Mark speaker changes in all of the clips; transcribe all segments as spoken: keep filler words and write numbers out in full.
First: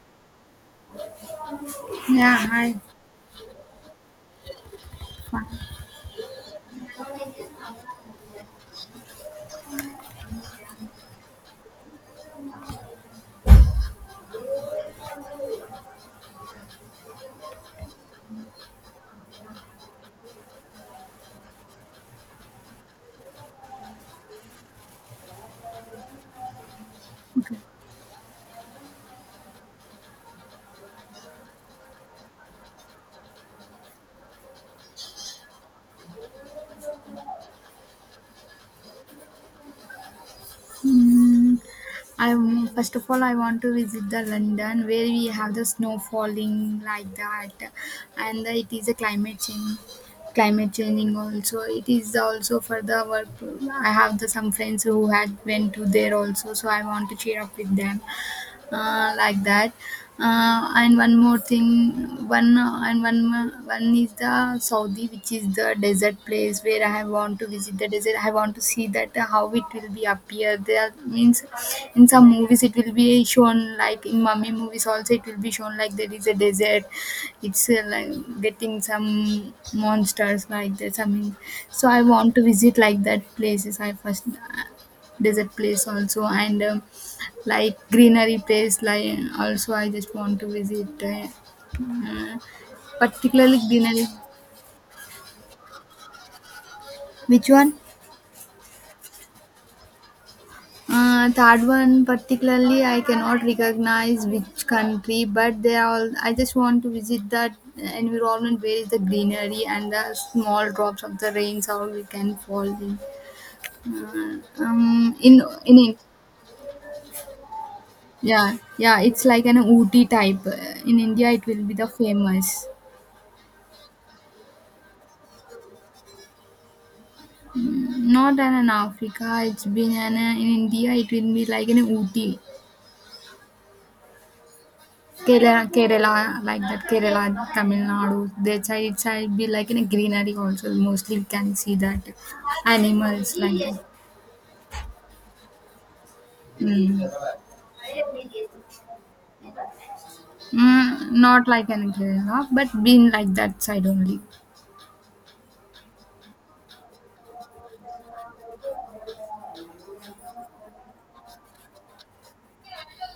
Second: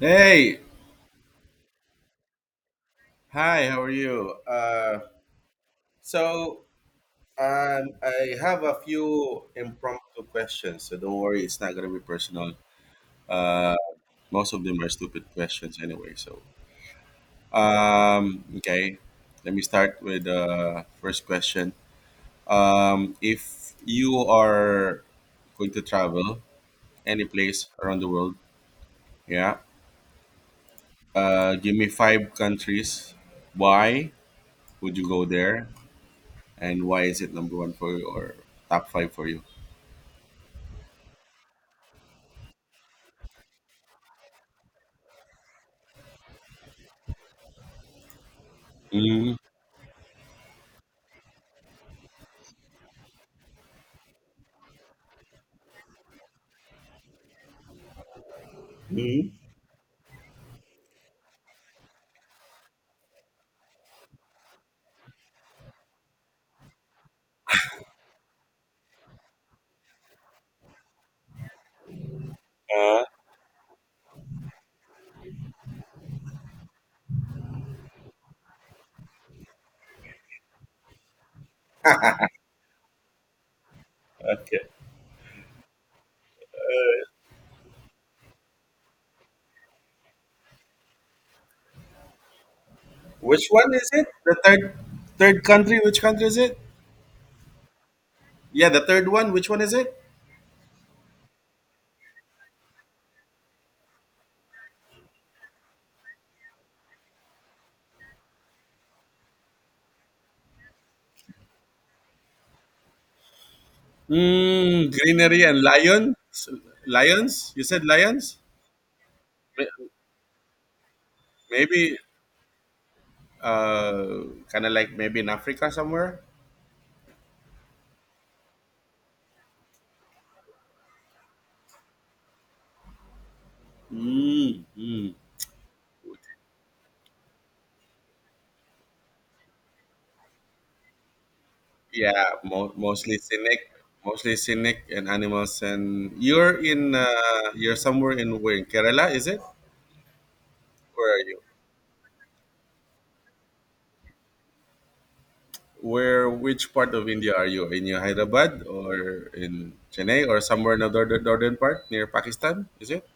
Speaker 1: Hey,
Speaker 2: Yeah, hi.
Speaker 1: hi, how are you? Uh, so um, I have a few impromptu questions, so don't worry, it's not gonna be personal. Uh, Most of them are stupid questions anyway. So um, okay, Let me start with the first question. Um, if you are going to travel any
Speaker 2: Okay.
Speaker 1: place around the world, yeah, uh, give me five countries. Why would you go there? And why is it number one for you or top five for you?
Speaker 2: Mm, I first of all I want to visit the London where we have the snow falling like that, and the, it is a climate change. Climate changing also. It is also for the work. I have the some friends who had went to there also, so I want to cheer up with them. Uh,
Speaker 1: Mm-hmm.
Speaker 2: like that uh, and one more thing one uh, and one mo- one is the saudi, which is the desert place where I have want to visit the desert. I want to see that, uh, how it will be appear there. Means in some movies it will
Speaker 1: Uh,
Speaker 2: be shown, like in mummy movies also it will be shown, like there is a desert. It's uh, like getting some monsters, like that something. So I want to visit like that places. I first
Speaker 1: okay.
Speaker 2: uh, desert place also, and um, like greenery place like also I just want to visit, uh, uh,
Speaker 1: Which
Speaker 2: particularly
Speaker 1: one is
Speaker 2: greenery.
Speaker 1: it? The third third country. Which country is it?
Speaker 2: Which one?
Speaker 1: Yeah, the third one. Which one is it?
Speaker 2: Uh, third one, particularly I cannot recognize which country, but they are all I just want to visit that environment where is the greenery and the small drops of the rains how we can fall in uh,
Speaker 1: Mm,
Speaker 2: um in
Speaker 1: greenery and
Speaker 2: in it.
Speaker 1: lion. Lions. You said lions.
Speaker 2: Yeah, yeah, it's like an
Speaker 1: May-
Speaker 2: ooty type. Uh, in india it will be the
Speaker 1: Maybe
Speaker 2: famous.
Speaker 1: uh, kind of like maybe in Africa somewhere.
Speaker 2: Not an an Africa, it's been an, an in India, it will be like in Ooty,
Speaker 1: Mm, mm.
Speaker 2: Kerala, Kerala, like that, Kerala, Tamil Nadu, that side, it side be like in a greenery also, mostly we can see that
Speaker 1: Yeah, mo- mostly
Speaker 2: animals like
Speaker 1: scenic,
Speaker 2: that.
Speaker 1: mostly scenic and animals. And you're in
Speaker 2: Mm.
Speaker 1: uh, you're somewhere in where in Kerala, is it?
Speaker 2: Mm,
Speaker 1: Where are you?
Speaker 2: not like in Kerala, but been like that side only.
Speaker 1: Where, which part of India are you? In your Hyderabad or in Chennai or somewhere in the northern, northern part near Pakistan? Is it?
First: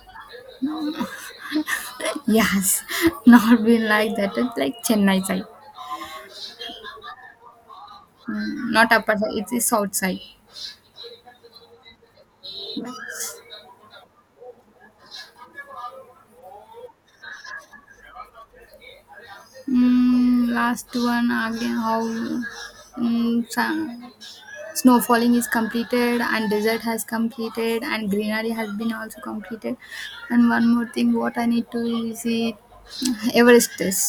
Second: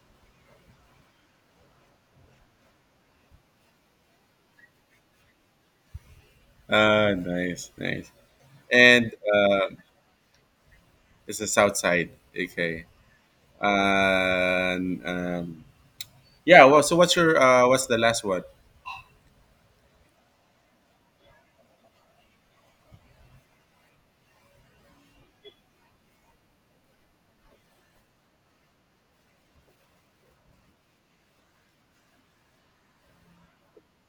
Speaker 2: Yes, not been like that, it's like Chennai side.
Speaker 1: Ah, nice, nice.
Speaker 2: Mm, not
Speaker 1: And
Speaker 2: upper side, it is
Speaker 1: uh,
Speaker 2: south side.
Speaker 1: it's the south side. Okay. And um, Yeah. Well, so what's your uh, what's the last one?
Speaker 2: Mm, last one again, how? Mm, sa- Snow falling is completed, and desert has completed, and greenery has been also completed, and one more thing what I need to visit. Everest is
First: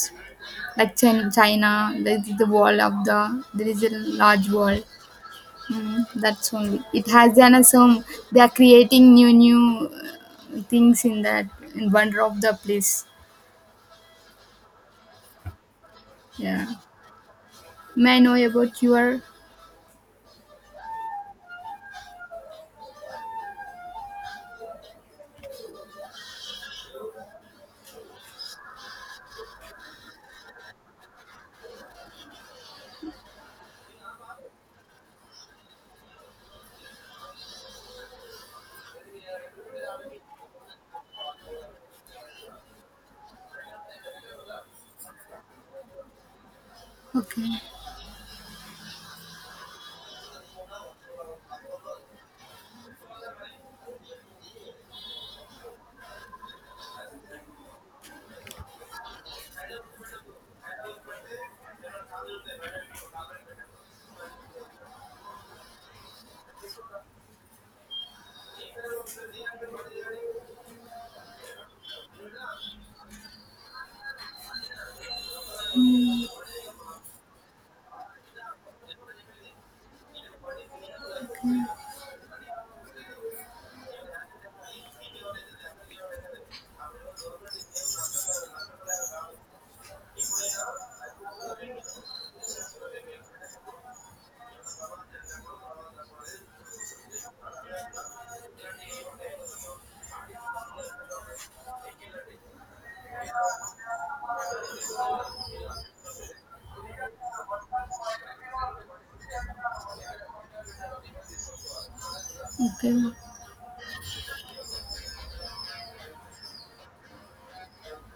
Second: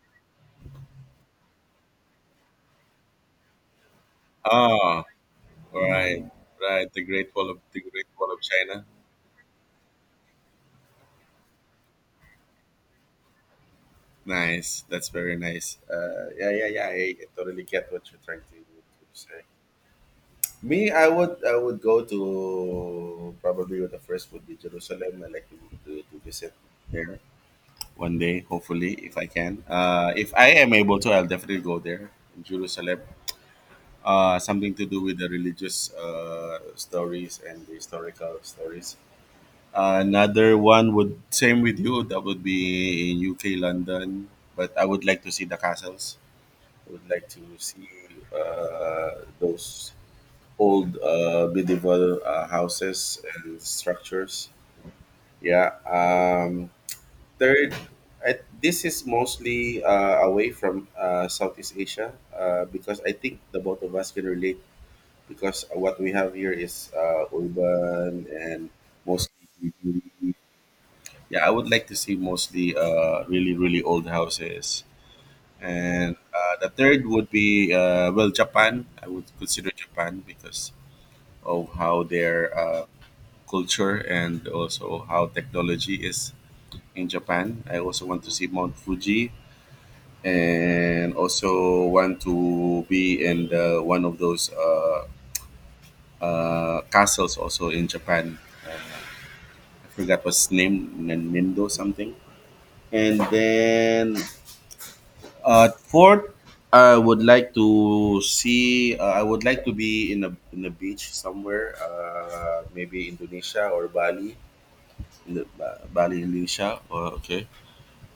Speaker 2: like Chin- china, the, the wall of the, there is a large wall.
Speaker 1: Ah,
Speaker 2: Mm,
Speaker 1: right,
Speaker 2: that's only,
Speaker 1: right. The
Speaker 2: it
Speaker 1: Great
Speaker 2: has
Speaker 1: Wall
Speaker 2: done
Speaker 1: of
Speaker 2: a
Speaker 1: the
Speaker 2: some.
Speaker 1: Great Wall
Speaker 2: They
Speaker 1: of
Speaker 2: are
Speaker 1: China.
Speaker 2: creating new new uh, things in that, in wonder of the place.
Speaker 1: Nice. That's very nice. Uh, yeah,
Speaker 2: Yeah,
Speaker 1: yeah, yeah. I, I totally get what
Speaker 2: may I
Speaker 1: you're
Speaker 2: know
Speaker 1: trying to, to
Speaker 2: about your.
Speaker 1: say. Me, I would I would go to probably the first would be Jerusalem. I like to, to, to visit there one day, hopefully, if I can. Uh, if I am able to, I'll definitely go there in Jerusalem. Uh, something to do with the religious uh, stories and the historical stories. Another one would same with you. That would be in U K, London. But I would like to see the castles. I would like to
Speaker 2: Okay,
Speaker 1: see uh, those old uh, medieval uh, houses and structures. Yeah. Um, third, I, this is mostly uh, away from uh, Southeast Asia uh, because I think the both of us can relate because what we have here is uh, urban and mostly. Yeah, I would like to see mostly uh, really, really old houses. And uh, the third would be, uh, well, Japan. I would consider Japan because of how their uh, culture and also how technology is in Japan. I also want to see Mount Fuji and also want to be in the, one of those uh, uh, castles also in Japan. Uh, I forgot what's name, Nin- Nindo something. And then uh, fourth, I would like to see. Uh, I would like to be in a in a beach somewhere, uh, maybe
Speaker 2: okay,
Speaker 1: Indonesia or Bali, in the, Ba- Bali, Indonesia. Oh, okay.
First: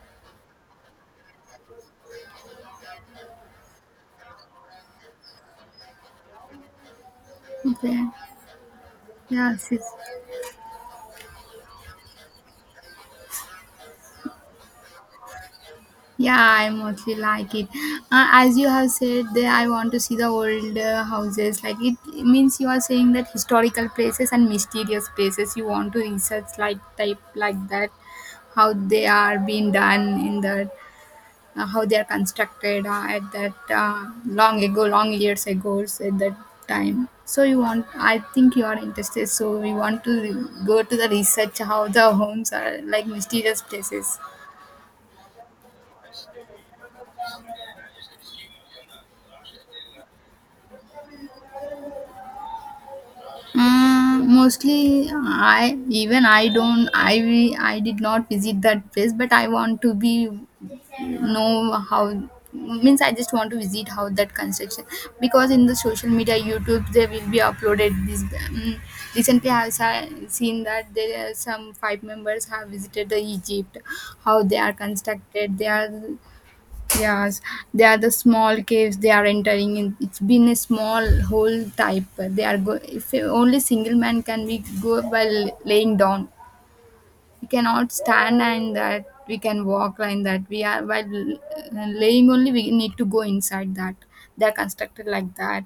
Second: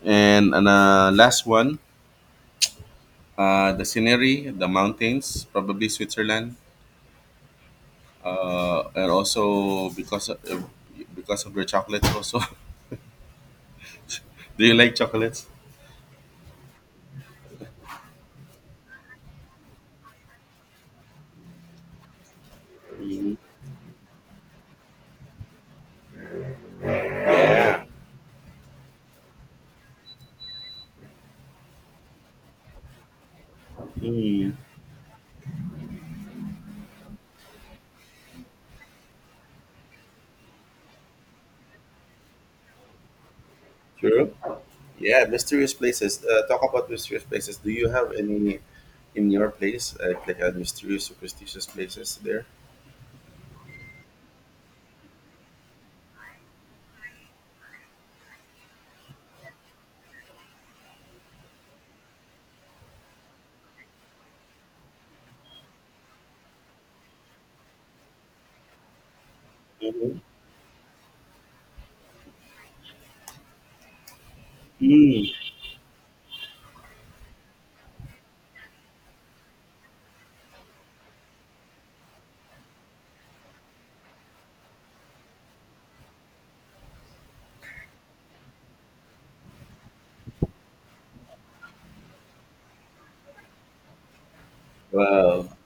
Speaker 1: And and uh, last one, uh, the scenery, the mountains, probably Switzerland,
Speaker 2: okay,
Speaker 1: uh, and
Speaker 2: yeah sis.
Speaker 1: also because of, because of the chocolates. Also, do you like chocolates?
Speaker 2: Yeah, I mostly like it. Uh, as you have said, that I want to see the old uh, houses. Like it means you are saying that historical places and mysterious places. You want to research, like type like that, how they are being done in that, uh, how they are constructed uh, at that, uh,
Speaker 1: Mm,
Speaker 2: long ago, long years ago, so at that time. So you want? I think you are interested. So we want to re- go to the research how the homes are like mysterious places.
Speaker 1: true. Yeah, mysterious places. Uh, talk about mysterious places. Do you have any in your place, uh, like uh, mysterious, superstitious places there?
Speaker 2: Uh, mostly I even I don't I I did not visit that place, but I want to be know how. Means I just want to visit how that construction. Because in the social media, youtube, they will be uploaded this, um, recently I have
Speaker 1: Mm-hmm.
Speaker 2: si- seen that there are some five members have visited the egypt. How they are
Speaker 1: Mm.
Speaker 2: constructed, they are. Yes, they are the small caves they are entering in. It's been a small hole type. They are go. If only single man can we go while laying down. We cannot stand, and that we can walk like that. We are while uh, laying only. We need to go inside that. They are constructed like
Speaker 1: Wow.
Speaker 2: that.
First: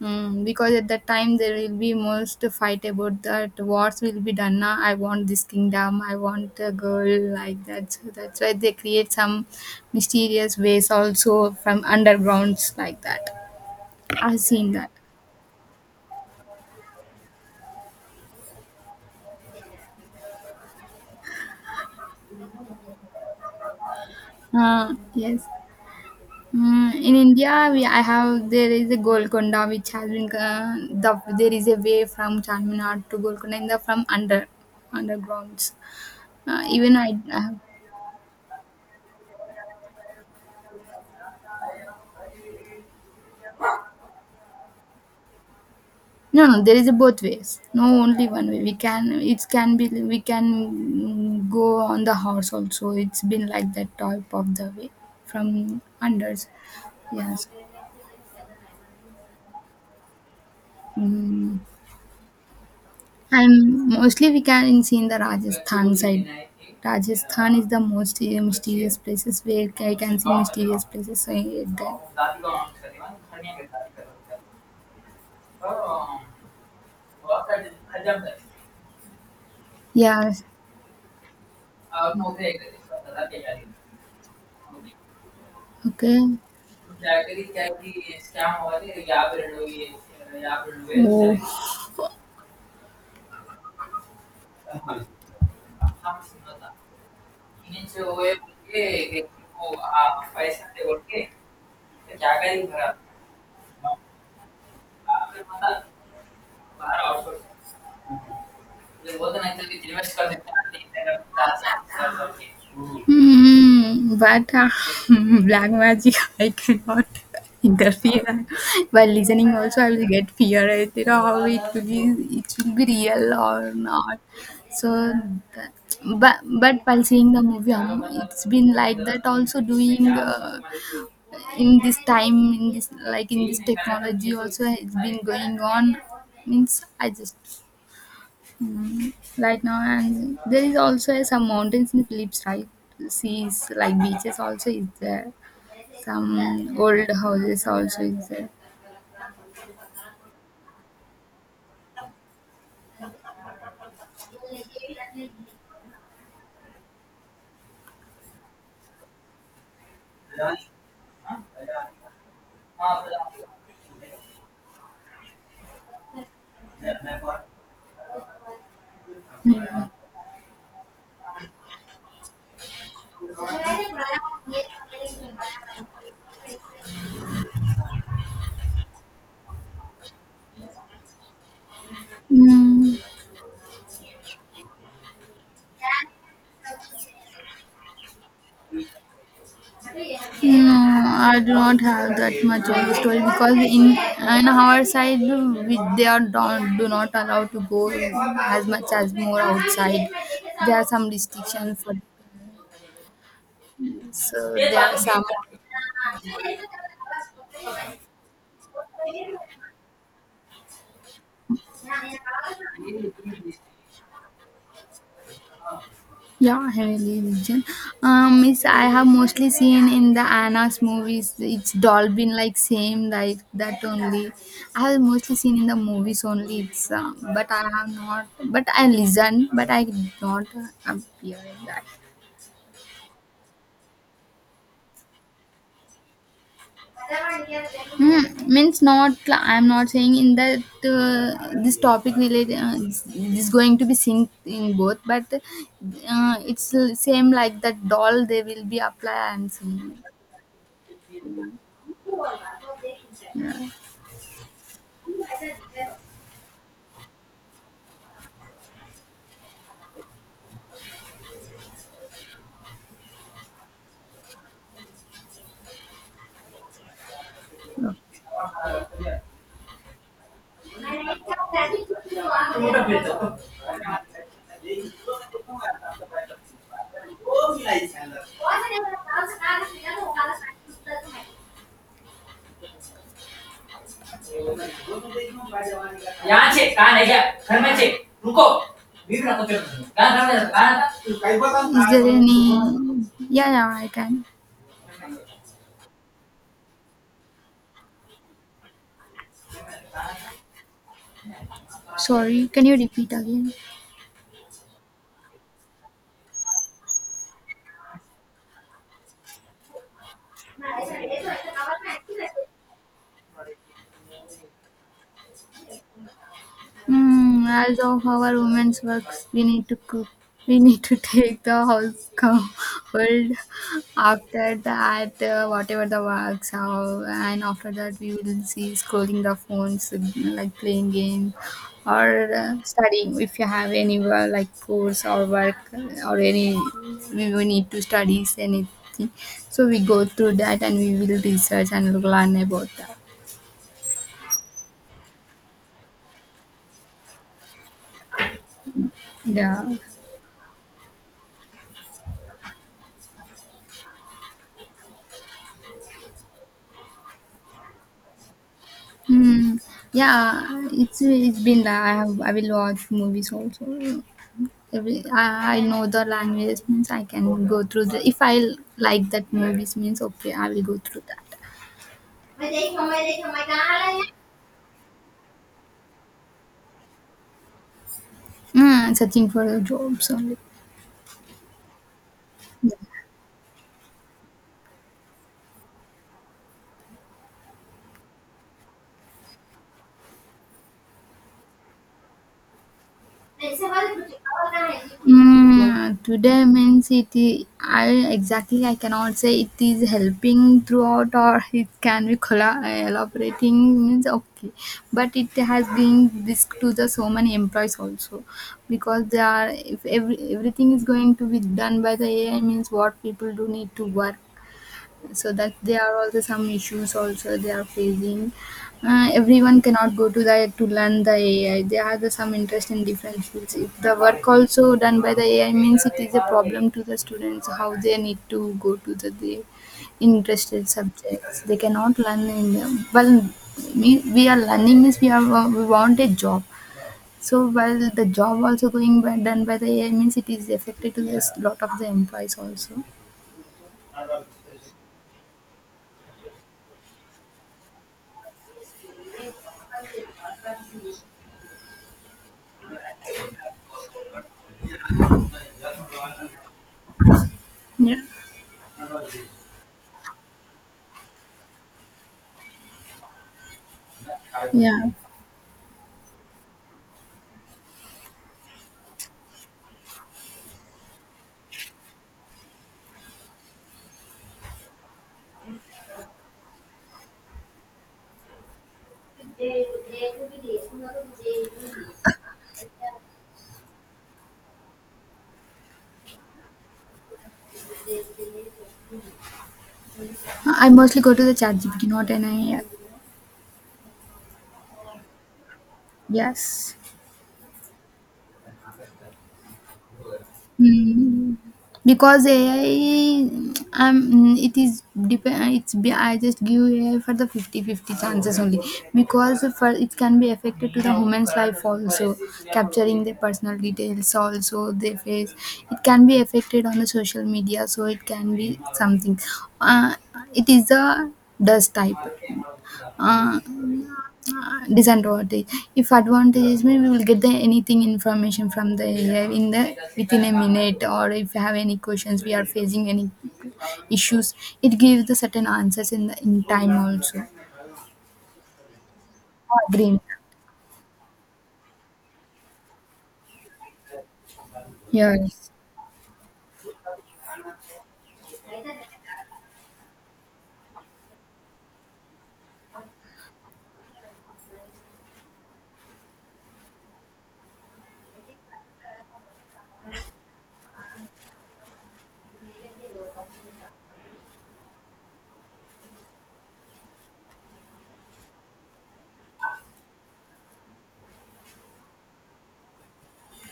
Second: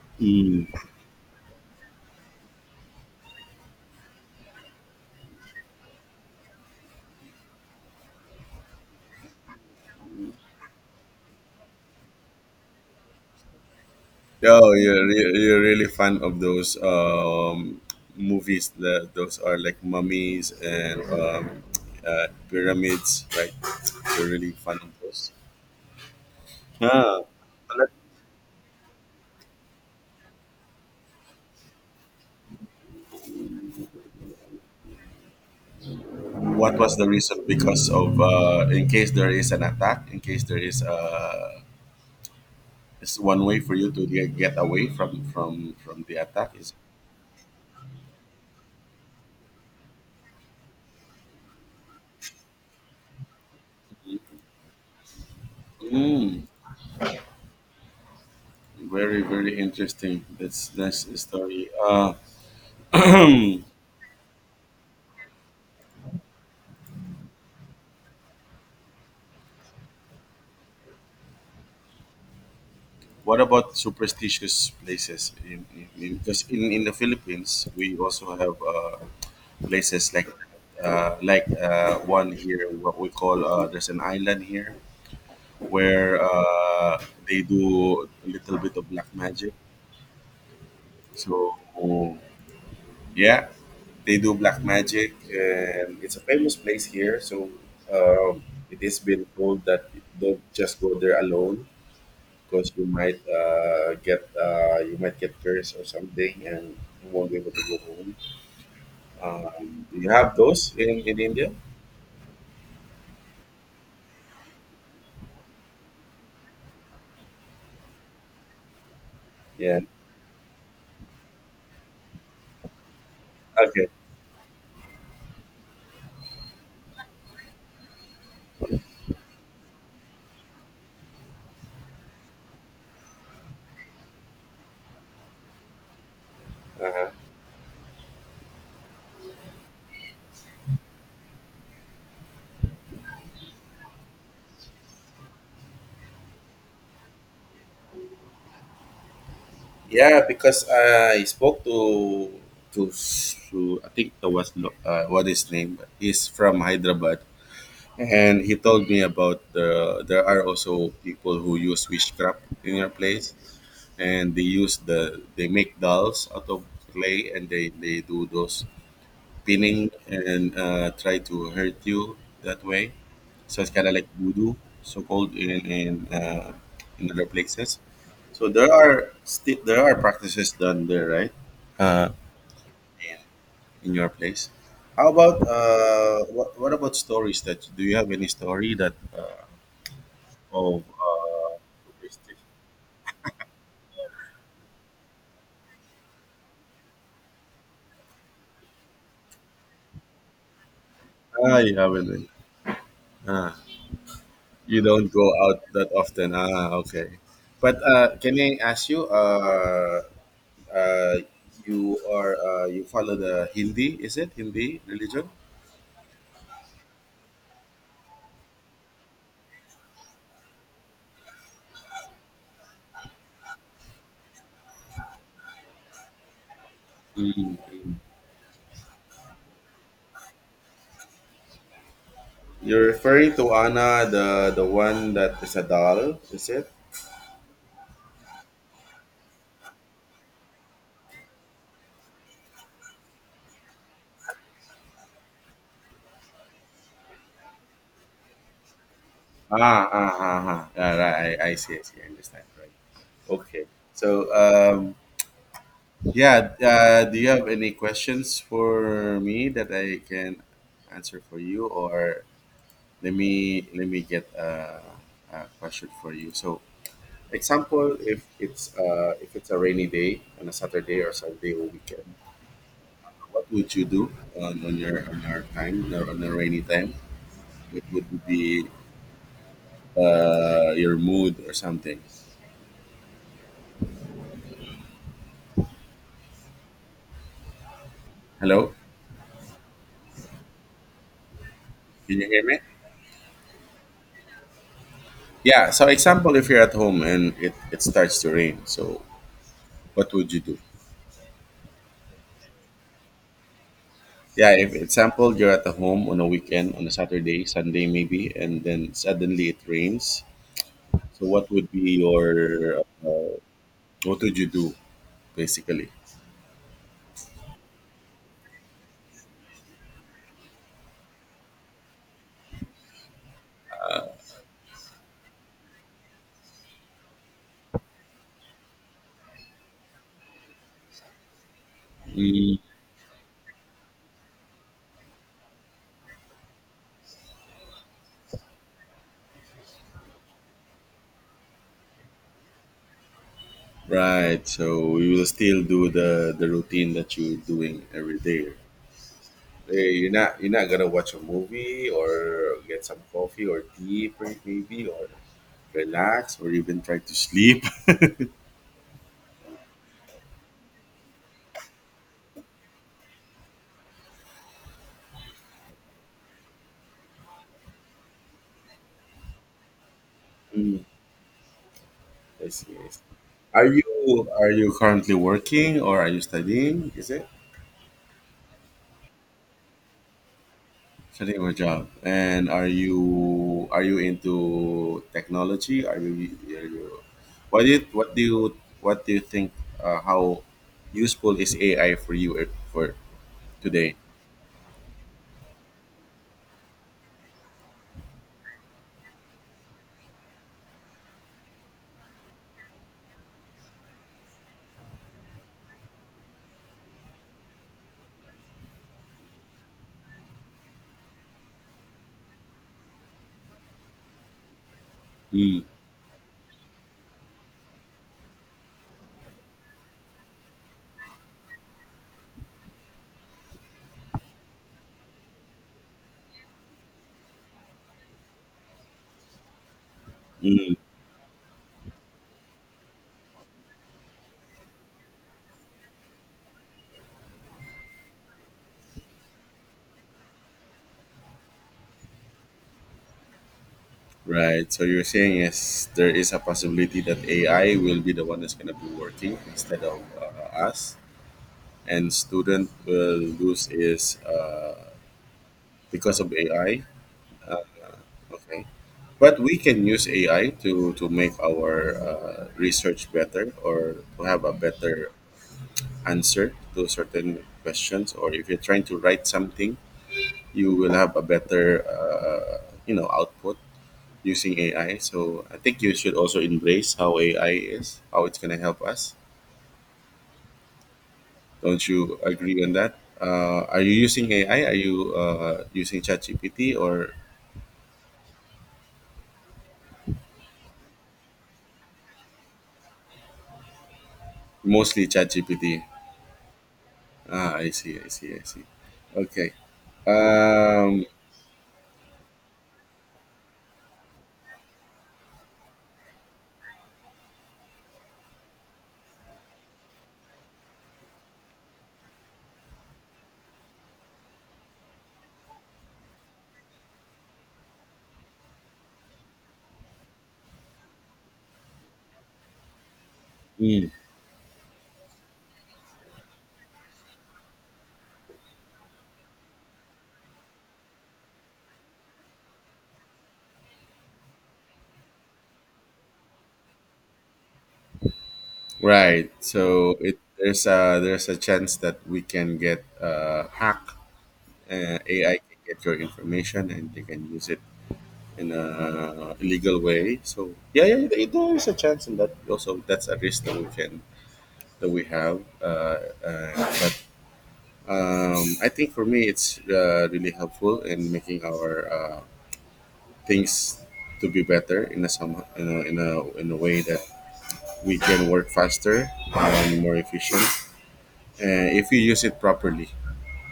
Speaker 2: Mm,
Speaker 1: Mm.
Speaker 2: because at that time there will be most fight about that wars will be done. Now I want this kingdom, I want a girl, like that. So that's why they create some mysterious ways also, from undergrounds, like that. I've
Speaker 1: Oh,
Speaker 2: seen that.
Speaker 1: you're re- you're really fan of those um, movies. That those are like mummies and um, uh, pyramids, right? You're really fan of
Speaker 2: Uh,
Speaker 1: those.
Speaker 2: yes. Mm, in
Speaker 1: Ah,
Speaker 2: India, we, I have there is a Golconda which has been uh, the, there is a way from Charminar to Golconda in the from under undergrounds. Uh,
Speaker 1: what
Speaker 2: even
Speaker 1: was the
Speaker 2: I, I
Speaker 1: reason?
Speaker 2: have.
Speaker 1: Because of uh, in case there is an attack, in case there is uh, it's one way for you to get get away from from from the
Speaker 2: No,
Speaker 1: attack
Speaker 2: no,
Speaker 1: is.
Speaker 2: there is a both ways. No, only one way. We can, it can be, we can go on the horse also. It's been like that type of the way from unders.
Speaker 1: Mm,
Speaker 2: Yes.
Speaker 1: very very interesting. That's that's a
Speaker 2: Mm.
Speaker 1: story. Uh,
Speaker 2: And mostly we can see in the Rajasthan side. Rajasthan is the most uh, mysterious places, where I can see mysterious places. So, uh,
Speaker 1: What
Speaker 2: there.
Speaker 1: about superstitious places? In, in, in, because in, in the Philippines, we also have uh, places like
Speaker 2: Yes.
Speaker 1: uh, like uh, one here, what we call uh, there's an island here where
Speaker 2: Okay.
Speaker 1: uh, they do a little bit of black magic. So yeah, they do black magic, and it's a famous place here. So um, it has been told that don't just go there alone because you might uh, get uh, you might get cursed or something, and you won't be able to go home. Um, do you have those in, in India?
Speaker 2: Hmm, but uh, black magic, I cannot interfere. While listening,
Speaker 1: Yeah.
Speaker 2: also I will get fear. I don't know how it will be. It will be real or
Speaker 1: Okay.
Speaker 2: not. So, th- but but while seeing the movie, um, it's been like that. Also doing uh, in this time, in this like in this technology, also has been going on. Means I just. Mm, right now, and there is also some mountains in Philips right. Seas like beaches also is there, some old houses also is there.
Speaker 1: Yeah, because I spoke to to, to I think it was Lo- uh, what his name is from Hyderabad, and he told me about the there are also people who use witchcraft in your place, and they use the they make dolls out of clay and they they do those
Speaker 2: Mm.
Speaker 1: spinning and uh, try to hurt you that way. So it's kind of like voodoo, so called in in, uh, in other places. So there are still there are practices done there, right? Uh,
Speaker 2: Mm.
Speaker 1: in, in your place. How about uh, what, what about stories that do you have any story that uh,
Speaker 2: No,
Speaker 1: of
Speaker 2: I do
Speaker 1: uh,
Speaker 2: not have that much of the story, because in on our side we, they are don't, do not allow to go as much as more outside. There are some
Speaker 1: Ah, you
Speaker 2: restrictions for,
Speaker 1: haven't been. Ah,
Speaker 2: so there
Speaker 1: you
Speaker 2: are
Speaker 1: don't
Speaker 2: some.
Speaker 1: go out that often. Ah, okay. But uh, can I ask you, uh, uh, you are uh, you follow the Hindi, is it Hindi religion?
Speaker 2: Yeah, heavily vision. Um, it's, I have mostly seen in the Anna's movies. It's dolphin like same like that only. I have mostly seen in the movies only. It's uh, but
Speaker 1: Mm,
Speaker 2: I have
Speaker 1: mm.
Speaker 2: not. But I listen. But I did not uh, appear in that.
Speaker 1: You're referring to Anna, the the one that is a doll, is it?
Speaker 2: Hmm, means not. I'm not saying in that uh, this topic related. Uh, is going to be synced in both. But uh, it's same like that doll. They will be apply and
Speaker 1: Ah, ah,
Speaker 2: sing.
Speaker 1: ah, ah. Yeah, right, I, I see, I see, I understand. Right.
Speaker 2: Yeah.
Speaker 1: Okay. So, um, yeah. Uh, do you have any questions for me that I can answer for you, or let me let me get a, a question for you? So, example, if it's uh, if it's a rainy day on a Saturday or Sunday or weekend, what would you do on, on your on your time or on a rainy time? What would be uh, your mood or something? Hello,
Speaker 2: Is there
Speaker 1: can you hear
Speaker 2: any?
Speaker 1: me?
Speaker 2: Yeah, yeah, I can.
Speaker 1: Yeah. So example, if you're at home and it, it starts to rain, so what would you do?
Speaker 2: Sorry, can you repeat again?
Speaker 1: Yeah. If example, you're at the home on a weekend on a Saturday, Sunday maybe, and then suddenly it rains. So what would be your uh, what would you do basically?
Speaker 2: Mm, as of our women's works, we need to cook. We need to take the house covered, after that, uh, whatever the works are, and after that we will see scrolling the phones, like playing games or uh,
Speaker 1: Mm,
Speaker 2: studying. If you have any uh, like course or work or any, we we need to study anything. So we go through that, and we will research and learn about that.
Speaker 1: right. So you will still do the the routine that you're doing every day.
Speaker 2: Yeah.
Speaker 1: Eh, you're not you're not gonna watch a movie or get some coffee or tea per- maybe or relax or even try to sleep.
Speaker 2: Hmm. Yeah, it's it's been that I have I will watch movies also. Every, I, I know the language means I can go through the, if I like that movies means okay I will go
Speaker 1: Mm,
Speaker 2: through that.
Speaker 1: I see, I see. Are you are you currently working or are you studying? Is it?
Speaker 2: Mm, searching for the jobs only.
Speaker 1: Setting up a job. And are you are you into technology? Are you are you what do you, what do you What do you think uh, how useful is A I for you uh, for today?
Speaker 2: Mm, today means it is, I exactly I cannot say it is helping throughout, or it can be colla- uh, elaborating means okay, but it has been risk to the so many employees also, because they are, if every, everything is going to be done by the A I means what people do need to work. So that
Speaker 1: Mm,
Speaker 2: there are also some issues also they are facing. Uh, everyone cannot go to the, to learn the a i. There are the, some interest in different fields. If the work also done by the ai means it is a problem to the students, how they need to go to the, the interested
Speaker 1: mm,
Speaker 2: subjects they cannot learn in them well. Me, we are learning means we are, we want a job. So while the job also going by, done by the ai means it is affected to this lot of the employees also.
Speaker 1: right. So you're saying is there is a possibility that A I will be the one that's going to be working instead of uh, us, and student will lose is uh, because of A I.
Speaker 2: Yeah.
Speaker 1: Okay. But we can use A I to, to make our uh, research better or to have a
Speaker 2: Yeah,
Speaker 1: better answer to certain questions. Or if you're trying to write something, you will have a better uh, you know output using A I. So I think you should also embrace how A I is, how it's gonna help us. Don't you agree on that? Uh, are you using A I? Are you uh, using ChatGPT or
Speaker 2: I mostly go to the ChatGPT, not an A I.
Speaker 1: mostly ChatGPT?
Speaker 2: Yes.
Speaker 1: Ah, I see, I see, I see. Okay. Um,
Speaker 2: Mm. Because A I, um, mm, it is depend. It's be- I just give A I for the fifty-fifty chances only, because for it can be affected to the human's life also, capturing their personal details also their face. It can be affected on the social media, so it can be something. Uh, it is the dust type. Uh,
Speaker 1: mm,
Speaker 2: disadvantage. If advantage is, maybe we will get the anything information from the A I in the within a minute, or if you have any questions we are facing any issues, it gives the certain answers in the in time also. I
Speaker 1: right. So
Speaker 2: agree.
Speaker 1: it There's a there's a chance that we can get uh, hacked. Uh, A I
Speaker 2: Yes.
Speaker 1: can get your information and they can use it in a illegal way. So yeah, yeah, there there is a chance in that. Also, that's a risk that we can that we have. Uh, uh, but um, I think for me, it's uh, really helpful in making our uh, things to be better in a some in a, in a in a way that we can work faster and more efficient uh, if you use it properly.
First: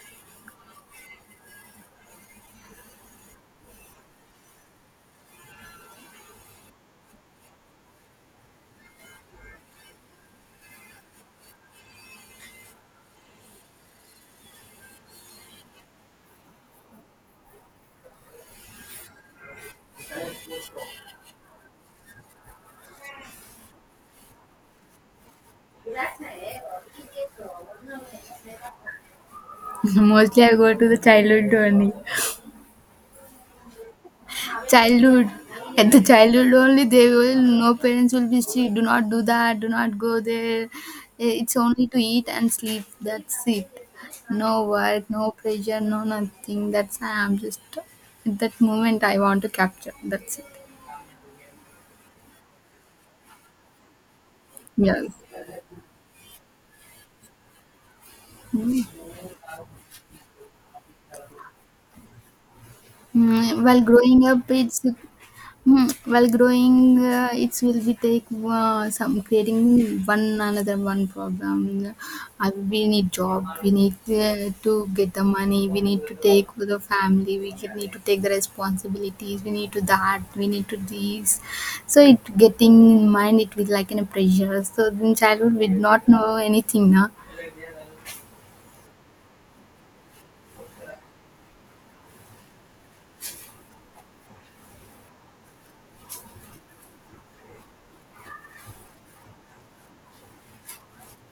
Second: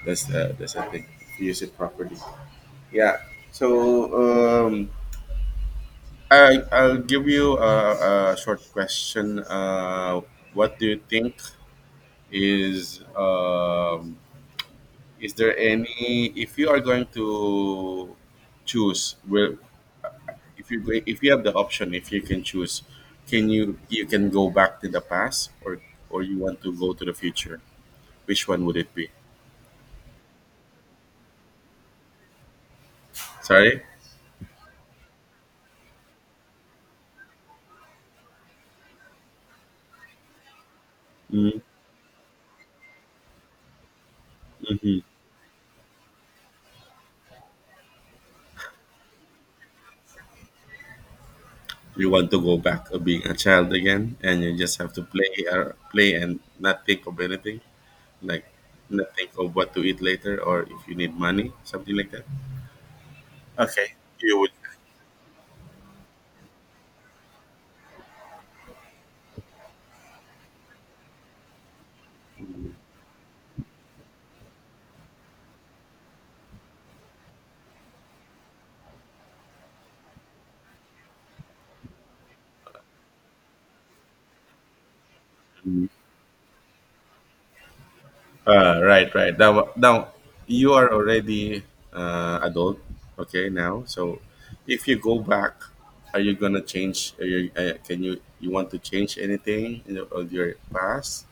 Speaker 1: That's the that's the thing. If you use it properly. Yeah. So um, I I'll give you a, a short question. Uh, what do you think is um, is there any if you are going to choose will if you go- if you have the option if you can choose can you you can go back to the past or or you want to go to the future which one would it be
Speaker 2: Mostly I go to the childhood only.
Speaker 1: sorry.
Speaker 2: Childhood. At the childhood only, they will, no parents will be strict. Do not do that. Do not go there. Eh, it's
Speaker 1: Mm-hmm.
Speaker 2: only to eat and sleep. That's it. No work, no pressure, no nothing. That's I'm just at that moment I want to capture. That's it.
Speaker 1: You want to go back to being a child again, and you just have to
Speaker 2: Yes.
Speaker 1: play, or play, and not think of anything, like not think of what to eat later or if you need money, something like that.
Speaker 2: Mm, while
Speaker 1: Okay,
Speaker 2: growing
Speaker 1: you
Speaker 2: up,
Speaker 1: would.
Speaker 2: it's mm, while growing, uh, it will be take uh, some creating one another one problem. Uh, we need job. We need uh, to get the money. We need to take for the family. We get- need to take the responsibilities. We need to that. We need to these. So it getting in mind. It will like in a pressure. So in childhood, we did not know anything now.
Speaker 1: Uh, right, right. Now, now you are already uh, adult. Okay, now so if you go back, are you gonna change? Are you, uh, can you you want to change anything in your, of your past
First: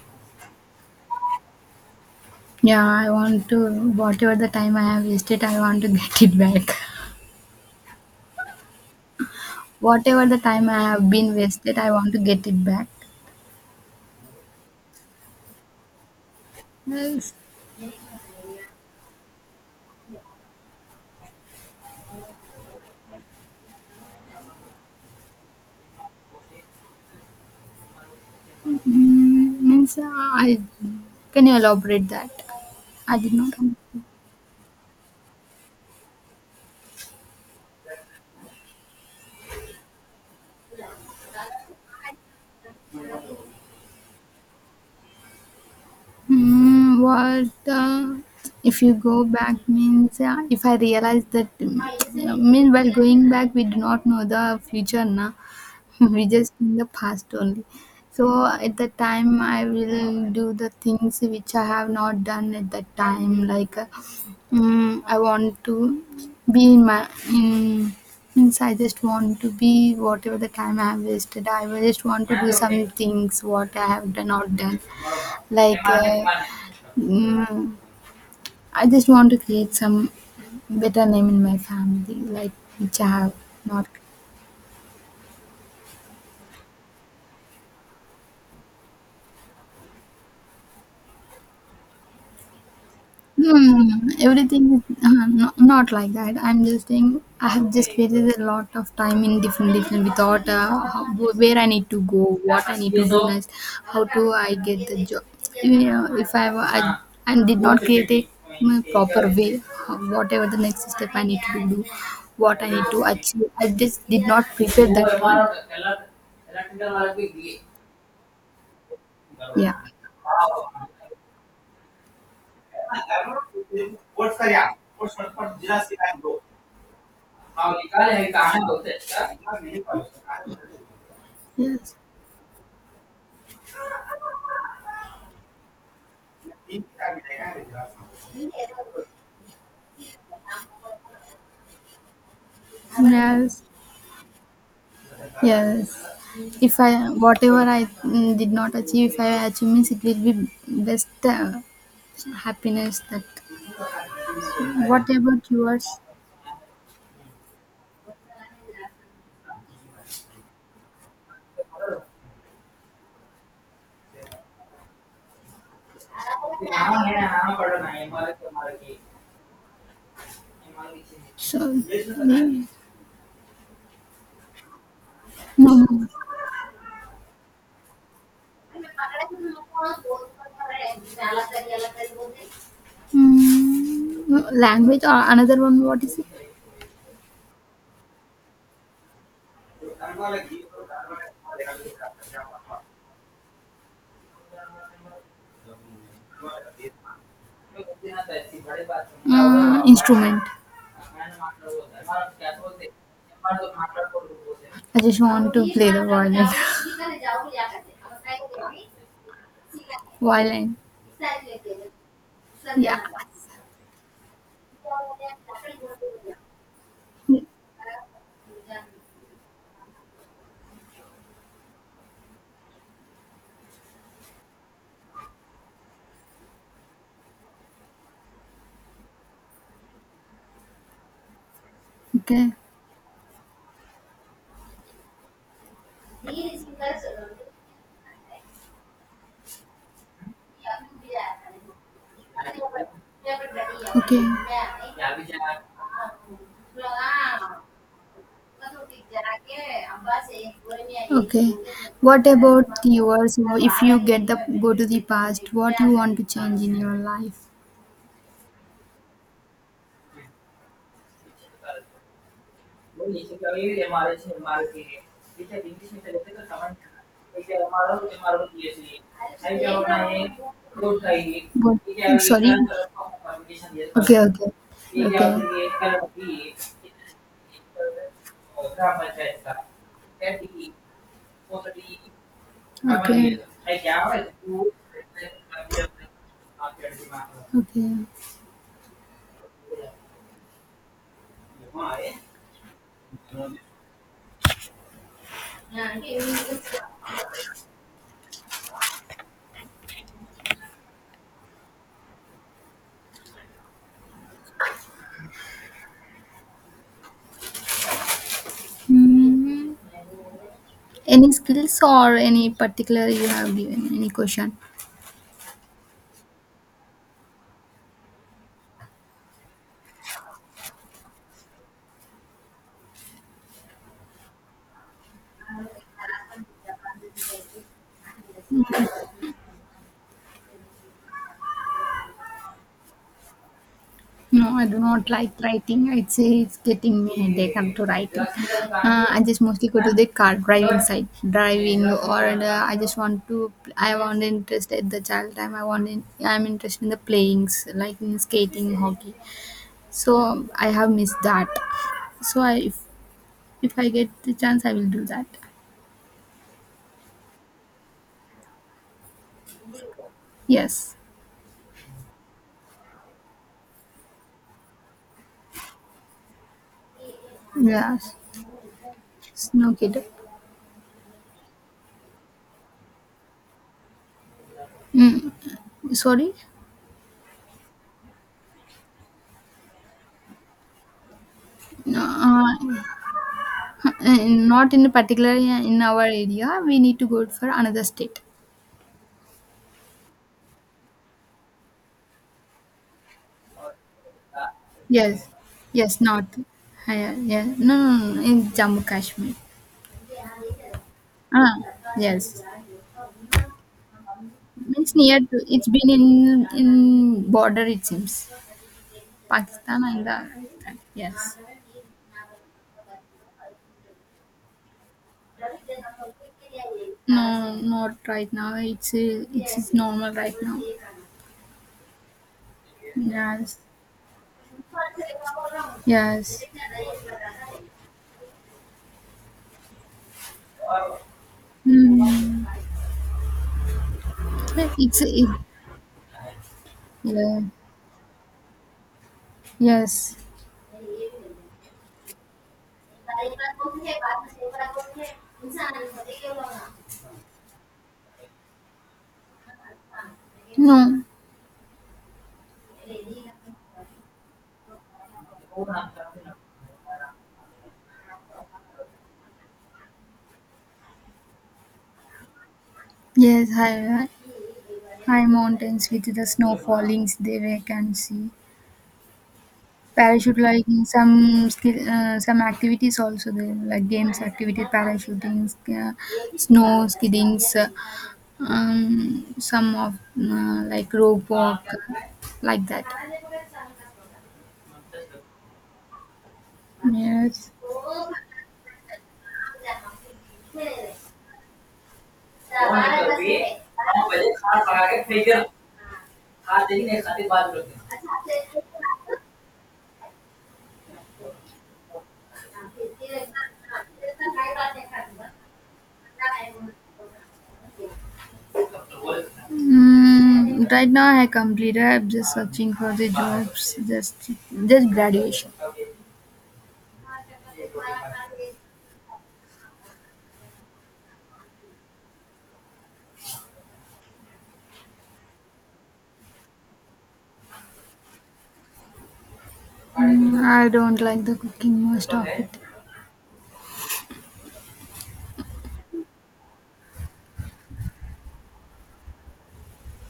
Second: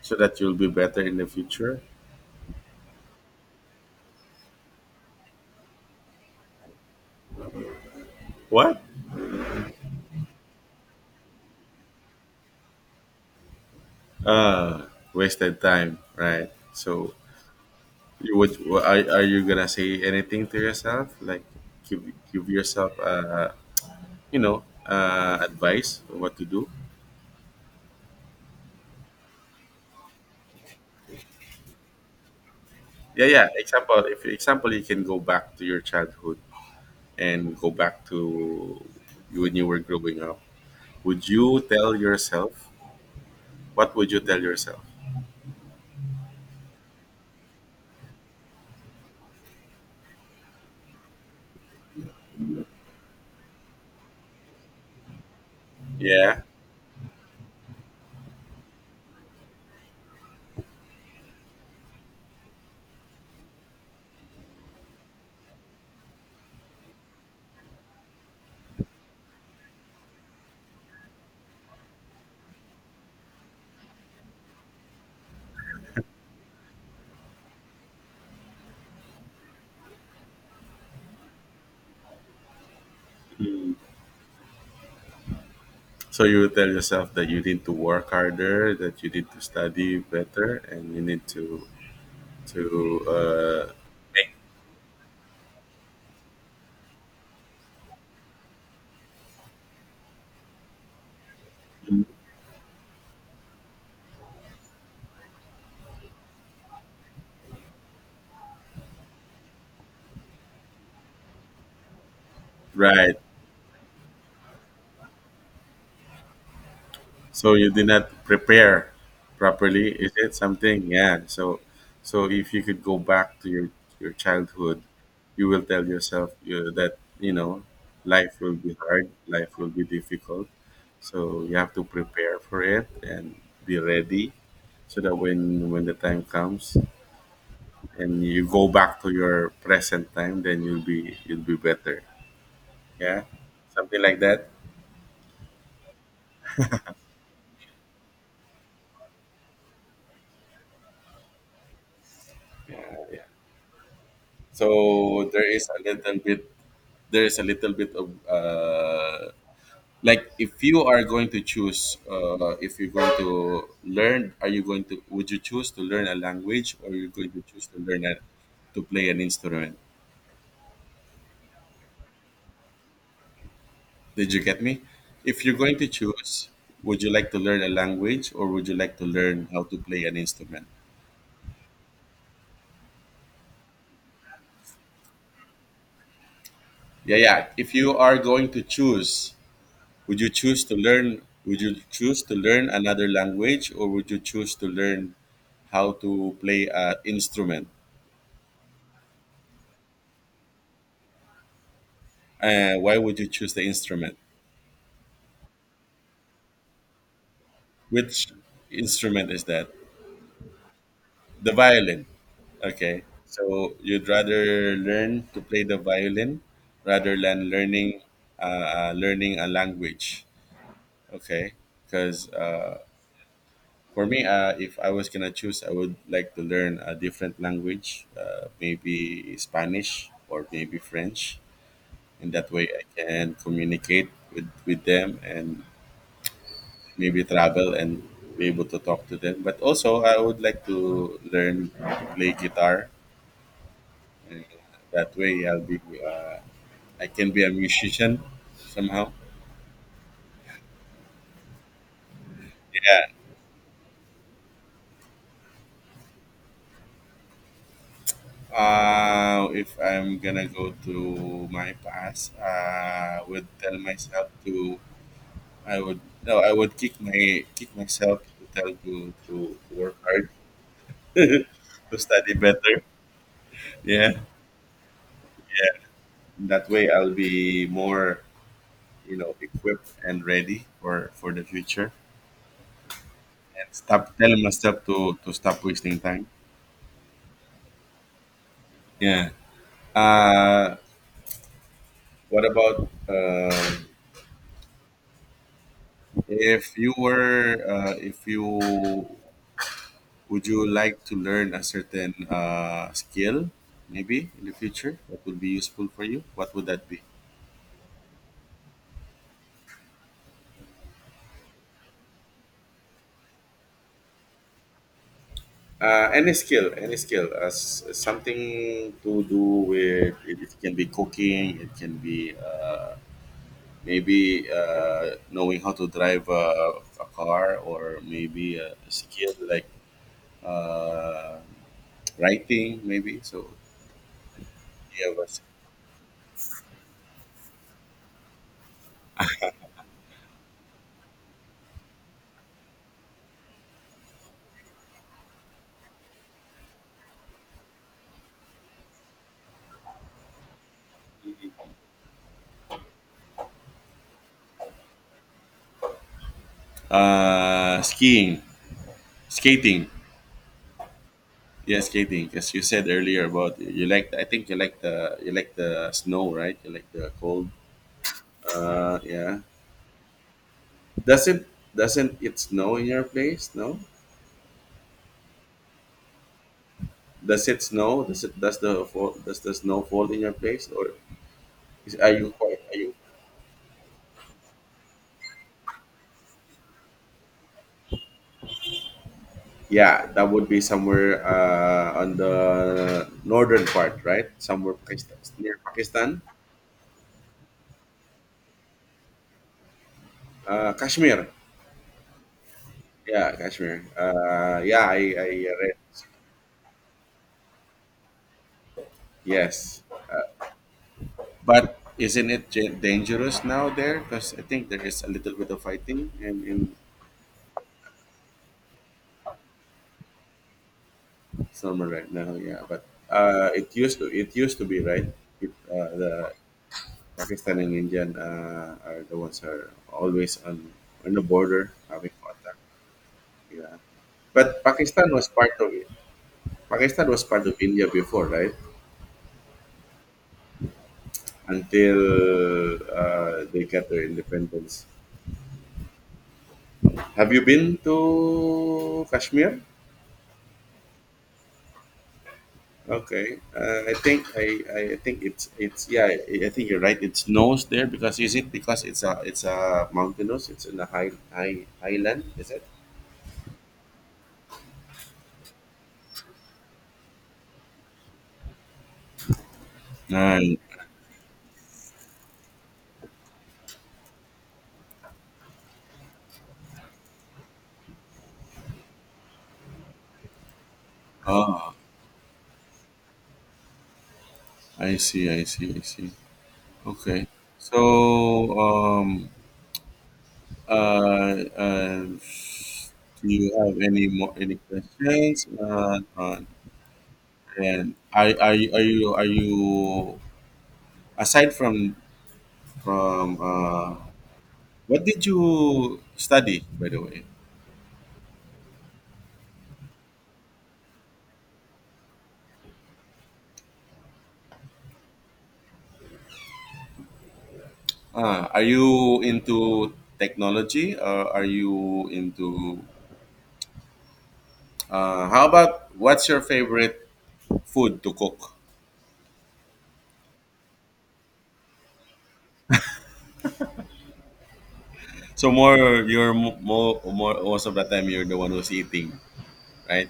Speaker 1: so that you'll be better in the future?
Speaker 2: Yeah, I want to, whatever the time I have wasted, I want to get it back.
Speaker 1: What?
Speaker 2: Whatever the time I have been wasted, I want to get it back.
Speaker 1: Ah, wasted time, right? So,
Speaker 2: Yes.
Speaker 1: you would wha- are, are you gonna say anything to yourself? Like, give give yourself uh you know uh advice on what to do.
Speaker 2: Mm, means uh, I can you elaborate that? I
Speaker 1: Yeah,
Speaker 2: did
Speaker 1: yeah.
Speaker 2: not. Un-
Speaker 1: Example, if example, you can go back to your childhood and go back to when you were growing up. Would you tell yourself? What would you tell yourself?
Speaker 2: Mm, what uh, If you go back, means uh, if I realize that, mm, mean while going back we do not know the future na. We
Speaker 1: Yeah.
Speaker 2: just in the past only. So at the time I will do the things which I have not done at that time. like uh, mm, I want to be in my in, means I just want to be, whatever the time I have wasted I will just want to do some things what I have done not done. like uh, mm, I just want to create some better name in my family, like which I have not
Speaker 1: So you would tell yourself that you need to work harder, that you need to study better, and you need to to uh,
Speaker 2: Hmm, everything is uh, no, not like that. I'm just saying I have just wasted a lot of time in different different without uh, how, where I need to go, what I need to do next, how do I get the job. You know, if I were- I, I did not create it in proper way, how, whatever the next step I need to do, what I need to
Speaker 1: right.
Speaker 2: achieve, I just did not prepare that one.
Speaker 1: So you did not prepare
Speaker 2: Yeah.
Speaker 1: properly, is it something? Yeah, so so if you could go back to your your childhood, you will tell yourself uh, that you know life will be hard, life will be difficult, so you have to
Speaker 2: Yes.
Speaker 1: prepare for it and be ready, so that when when the time comes and you go back to your present time, then you'll be you'll be better. Yeah,
Speaker 2: Yes.
Speaker 1: something like that.
Speaker 2: Yes. If I whatever I mm, did not achieve, if I achieve means it will be best uh, happiness. That, what
Speaker 1: So
Speaker 2: about
Speaker 1: there is a
Speaker 2: yours?
Speaker 1: little bit, there is a little bit of uh, like if you are going to choose, uh, if you're going to learn, are you going to would you choose to learn a language or you're going to choose to learn a, to play an instrument?
Speaker 2: So yeah. No,
Speaker 1: Did you get me? If you're
Speaker 2: no.
Speaker 1: going
Speaker 2: Mm,
Speaker 1: to
Speaker 2: no.
Speaker 1: choose, would you like to learn a language or would you like to learn how to play an instrument?
Speaker 2: Mm, language or another one? What is it?
Speaker 1: Yeah, yeah. If you are going to choose, would you choose to learn, would you choose to learn another language or would you choose to learn how to play an instrument?
Speaker 2: Uh, instrument.
Speaker 1: Uh, why would you choose the instrument?
Speaker 2: I just want to play the violin.
Speaker 1: Which instrument is that?
Speaker 2: Violin.
Speaker 1: The violin.
Speaker 2: Yeah.
Speaker 1: Okay. So you'd rather learn to play the violin rather than learning uh, uh, learning a language. Okay. Because uh. For me, uh, if I was gonna choose, I would like to learn a different language, uh, maybe Spanish or maybe French. In
Speaker 2: Okay.
Speaker 1: that way, I can communicate with, with them and maybe travel and be able to talk to them. But also, I would like to learn to play guitar.
Speaker 2: Okay.
Speaker 1: And that way, I'll be uh, I can be a musician somehow.
Speaker 2: Okay. What about
Speaker 1: Yeah.
Speaker 2: yourself? If you get the Go to the past, what you want to change in your life?
Speaker 1: Uh, if I'm gonna go to my past, uh, I would tell myself to I would no, I would kick my kick myself to tell to to, to work hard,
Speaker 2: What?
Speaker 1: to study
Speaker 2: Sorry. Okay.
Speaker 1: better.
Speaker 2: Okay.
Speaker 1: Yeah,
Speaker 2: Okay. Okay.
Speaker 1: yeah. That way, I'll be more you know equipped and ready for for the future. And stop telling myself to to stop wasting time.
Speaker 2: Okay.
Speaker 1: Yeah. Uh, what about uh, if you were uh, if you would you like to learn a certain uh, skill maybe in the future that would be useful for you? What would that be?
Speaker 2: Hmm. Any skills or any particular you have given? Any question?
Speaker 1: Uh, any skill, any skill, uh, s- something to do with it, it can be cooking, it can be uh, maybe uh, knowing how to drive a, a car, or maybe a skill like uh, writing, maybe. So
Speaker 2: No, I do not
Speaker 1: yeah,
Speaker 2: like
Speaker 1: but,
Speaker 2: writing. I'd say it's getting me a headache up to writing. Uh, I just mostly go to the car driving side, driving, or uh, I just want to. I want interest at the child time. I want. In, I'm interested in the playings, like in skating, hockey. So I have missed that. So I, if if I get the chance, I will do that.
Speaker 1: uh, skiing, skating,
Speaker 2: Yes.
Speaker 1: yeah, skating. As you said earlier about you like, I think you like the you like the snow, right? You like the cold.
Speaker 2: Yes.
Speaker 1: Uh, yeah.
Speaker 2: Snow kid.
Speaker 1: Does it doesn't it snow in your place? No.
Speaker 2: Mm. Sorry.
Speaker 1: Does it snow? Does it does the fall does the snow fall in your place or is,
Speaker 2: No.
Speaker 1: are you quite are
Speaker 2: Uh,
Speaker 1: you?
Speaker 2: not in particular uh, in our area. We need to go for another state.
Speaker 1: Yeah, that would be somewhere uh, on the northern part, right? Somewhere Pakistan,
Speaker 2: Yes,
Speaker 1: near
Speaker 2: yes,
Speaker 1: Pakistan,
Speaker 2: not. Yeah, yeah. No, no, no, in Jammu Kashmir.
Speaker 1: uh, Kashmir.
Speaker 2: Ah, yes.
Speaker 1: Yeah, Kashmir. Uh, yeah,
Speaker 2: Means
Speaker 1: I,
Speaker 2: near to.
Speaker 1: I
Speaker 2: It's
Speaker 1: read.
Speaker 2: been in in border. It seems
Speaker 1: Yes,
Speaker 2: Pakistan and the
Speaker 1: uh,
Speaker 2: yes.
Speaker 1: but isn't it ja- dangerous now there? Because I think there is a little bit of fighting in in
Speaker 2: No, not right now. It's uh, it's normal right now.
Speaker 1: summer right now. Yeah, but uh,
Speaker 2: Yes,
Speaker 1: it used to it used to be right. It, uh, the
Speaker 2: yes.
Speaker 1: Pakistan and Indian uh, are the ones who are always on on the border having
Speaker 2: Hmm.
Speaker 1: contact. Yeah, but
Speaker 2: It's
Speaker 1: Pakistan was
Speaker 2: it,
Speaker 1: part of it. Pakistan was
Speaker 2: yeah.
Speaker 1: part of India before, right?
Speaker 2: Yes.
Speaker 1: Until uh, they got their independence. Have you been to Kashmir?
Speaker 2: No.
Speaker 1: Okay, uh, I think I, I I think it's it's yeah I I think you're right. It's nose there because is it because it's a it's a mountainous? It's in the high high highland. Is it?
Speaker 2: Yes, high, high high mountains with the snow fallings they we can see. Parachute
Speaker 1: Right.
Speaker 2: like in some skill, uh, some activities also there like games activity parachuting, uh, snow skiddings, uh, um, some of uh, like rope walk
Speaker 1: Ah,
Speaker 2: like that.
Speaker 1: I see, I see, I see. Okay.
Speaker 2: Yes.
Speaker 1: So, um, uh, uh, do you have any more any questions? Uh, uh, and are, are you are you are you aside from from uh, what did you study, by the way?
Speaker 2: Mm, right now I completed. I'm just searching for the jobs. Just just graduation.
Speaker 1: Ah, are you into technology? Or are you into? Uh, how about what's your favorite food to cook?
Speaker 2: Mm, I don't like the cooking most of it.
Speaker 1: So more, you're mo- more, more most of the time you're the one who's eating, right?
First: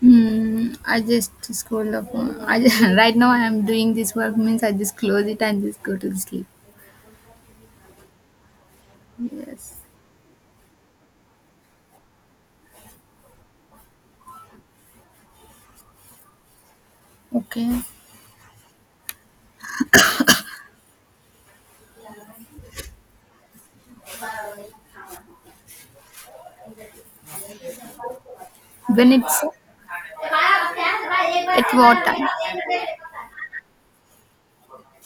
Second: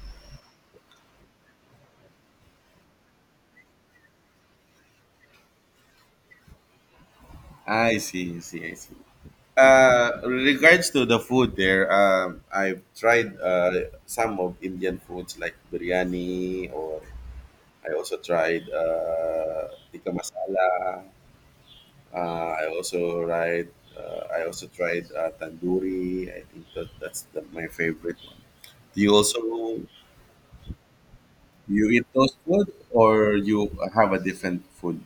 Speaker 2: Hmm. I just scroll up. I just, right now I am doing this work means I just close it and just go to the sleep.
Speaker 1: I see, I see, I see.
Speaker 2: Yes.
Speaker 1: Uh, regards to the food there, um, I've tried uh, some of Indian foods like biryani, or
Speaker 2: Okay.
Speaker 1: I also tried uh, tikka masala. Uh, I also tried. Uh, I also tried uh, tandoori. I think that that's the, my favorite one. Do
Speaker 2: When
Speaker 1: you also
Speaker 2: it's at
Speaker 1: you
Speaker 2: what
Speaker 1: eat
Speaker 2: time?
Speaker 1: those food or you have a different food?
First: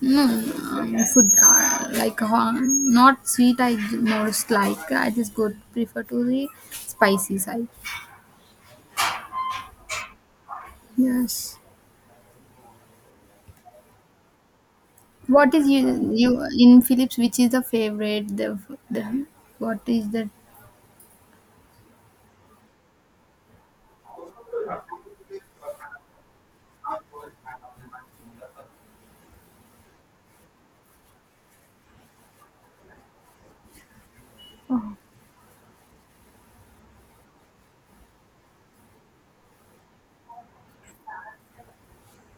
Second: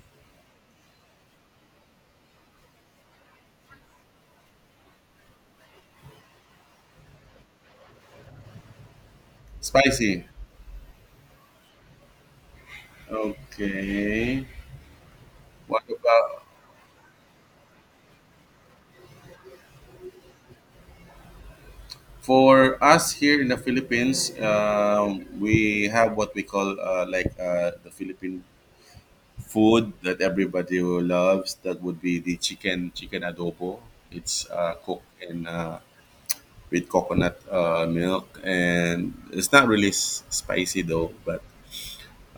Speaker 2: No, um, food uh, like uh, not sweet. I j- most like I just go prefer to the spicy side.
Speaker 1: Spicy.
Speaker 2: Yes.
Speaker 1: Okay.
Speaker 2: What is
Speaker 1: What
Speaker 2: you
Speaker 1: about
Speaker 2: you in Philips? Which is the favorite? The the what is the
Speaker 1: for us here in the Philippines? Um, we have what we call uh, like uh, the Philippine food that everybody loves. That would be the chicken chicken adobo. It's uh, cooked in uh, with coconut uh, milk, and it's not really s- spicy though, but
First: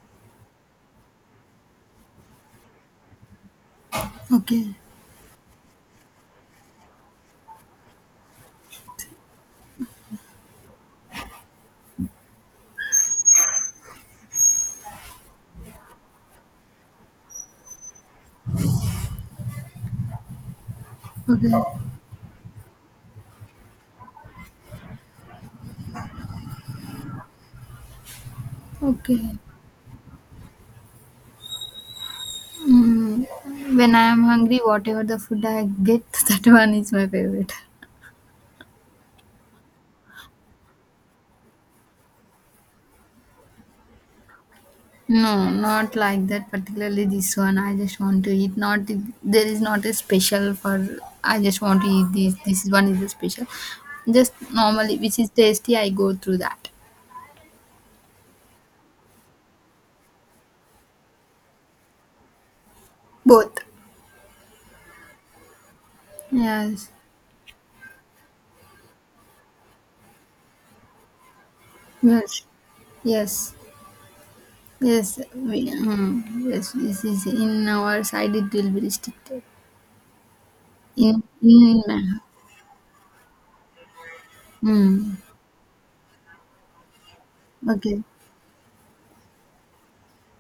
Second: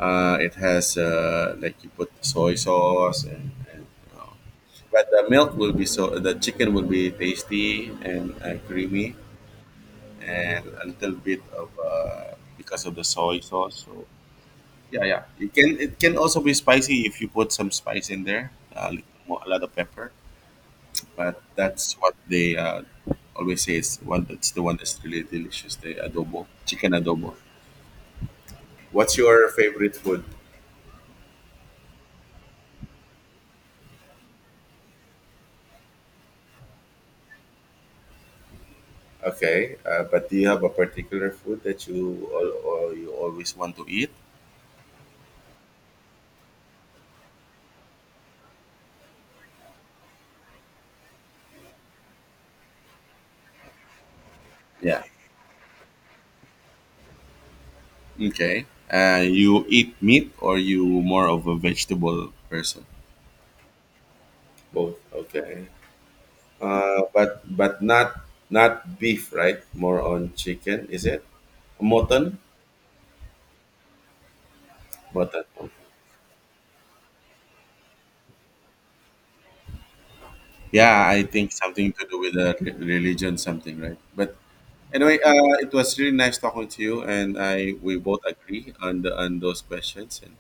Speaker 1: uh, it has uh, like you put soy sauce and. and uh,
Speaker 2: Okay,
Speaker 1: but the milk will be so the chicken will be tasty and uh, creamy and a little bit of uh, because of the soy sauce. So yeah, yeah. It can it can also be spicy if you put some spice in there, uh, like mo- a lot of pepper. But
Speaker 2: okay,
Speaker 1: that's what they uh, always say is one that's the one that's really delicious, the adobo, chicken adobo. What's
Speaker 2: okay.
Speaker 1: your favorite food?
Speaker 2: Mm, when I am hungry, whatever the food I get, that one is my favorite.
Speaker 1: Okay, uh, but do you have a particular food that you all, or you always want to eat?
Speaker 2: No, not like that. Particularly this one, I just want to eat. Not there is not a special for. I just want to eat this. This one is a special. Just normally,
Speaker 1: Yeah,
Speaker 2: which is tasty, I go through that.
Speaker 1: okay, uh, you eat meat or you more of a vegetable person?
Speaker 2: Both.
Speaker 1: Both, okay,
Speaker 2: Yes.
Speaker 1: uh, but but not not beef, right? More on chicken, is it mutton?
Speaker 2: Yes. Yes. Yes.
Speaker 1: Mutton,
Speaker 2: We,
Speaker 1: okay.
Speaker 2: mm, yes. This is in our side. It will be restricted.
Speaker 1: Yeah,
Speaker 2: In
Speaker 1: I think
Speaker 2: in
Speaker 1: something to do
Speaker 2: Manhattan.
Speaker 1: with the re- religion, something, right? But
Speaker 2: Mm,
Speaker 1: anyway, uh, it was really nice talking to you, and I we
Speaker 2: okay.
Speaker 1: both agree on the on those questions. And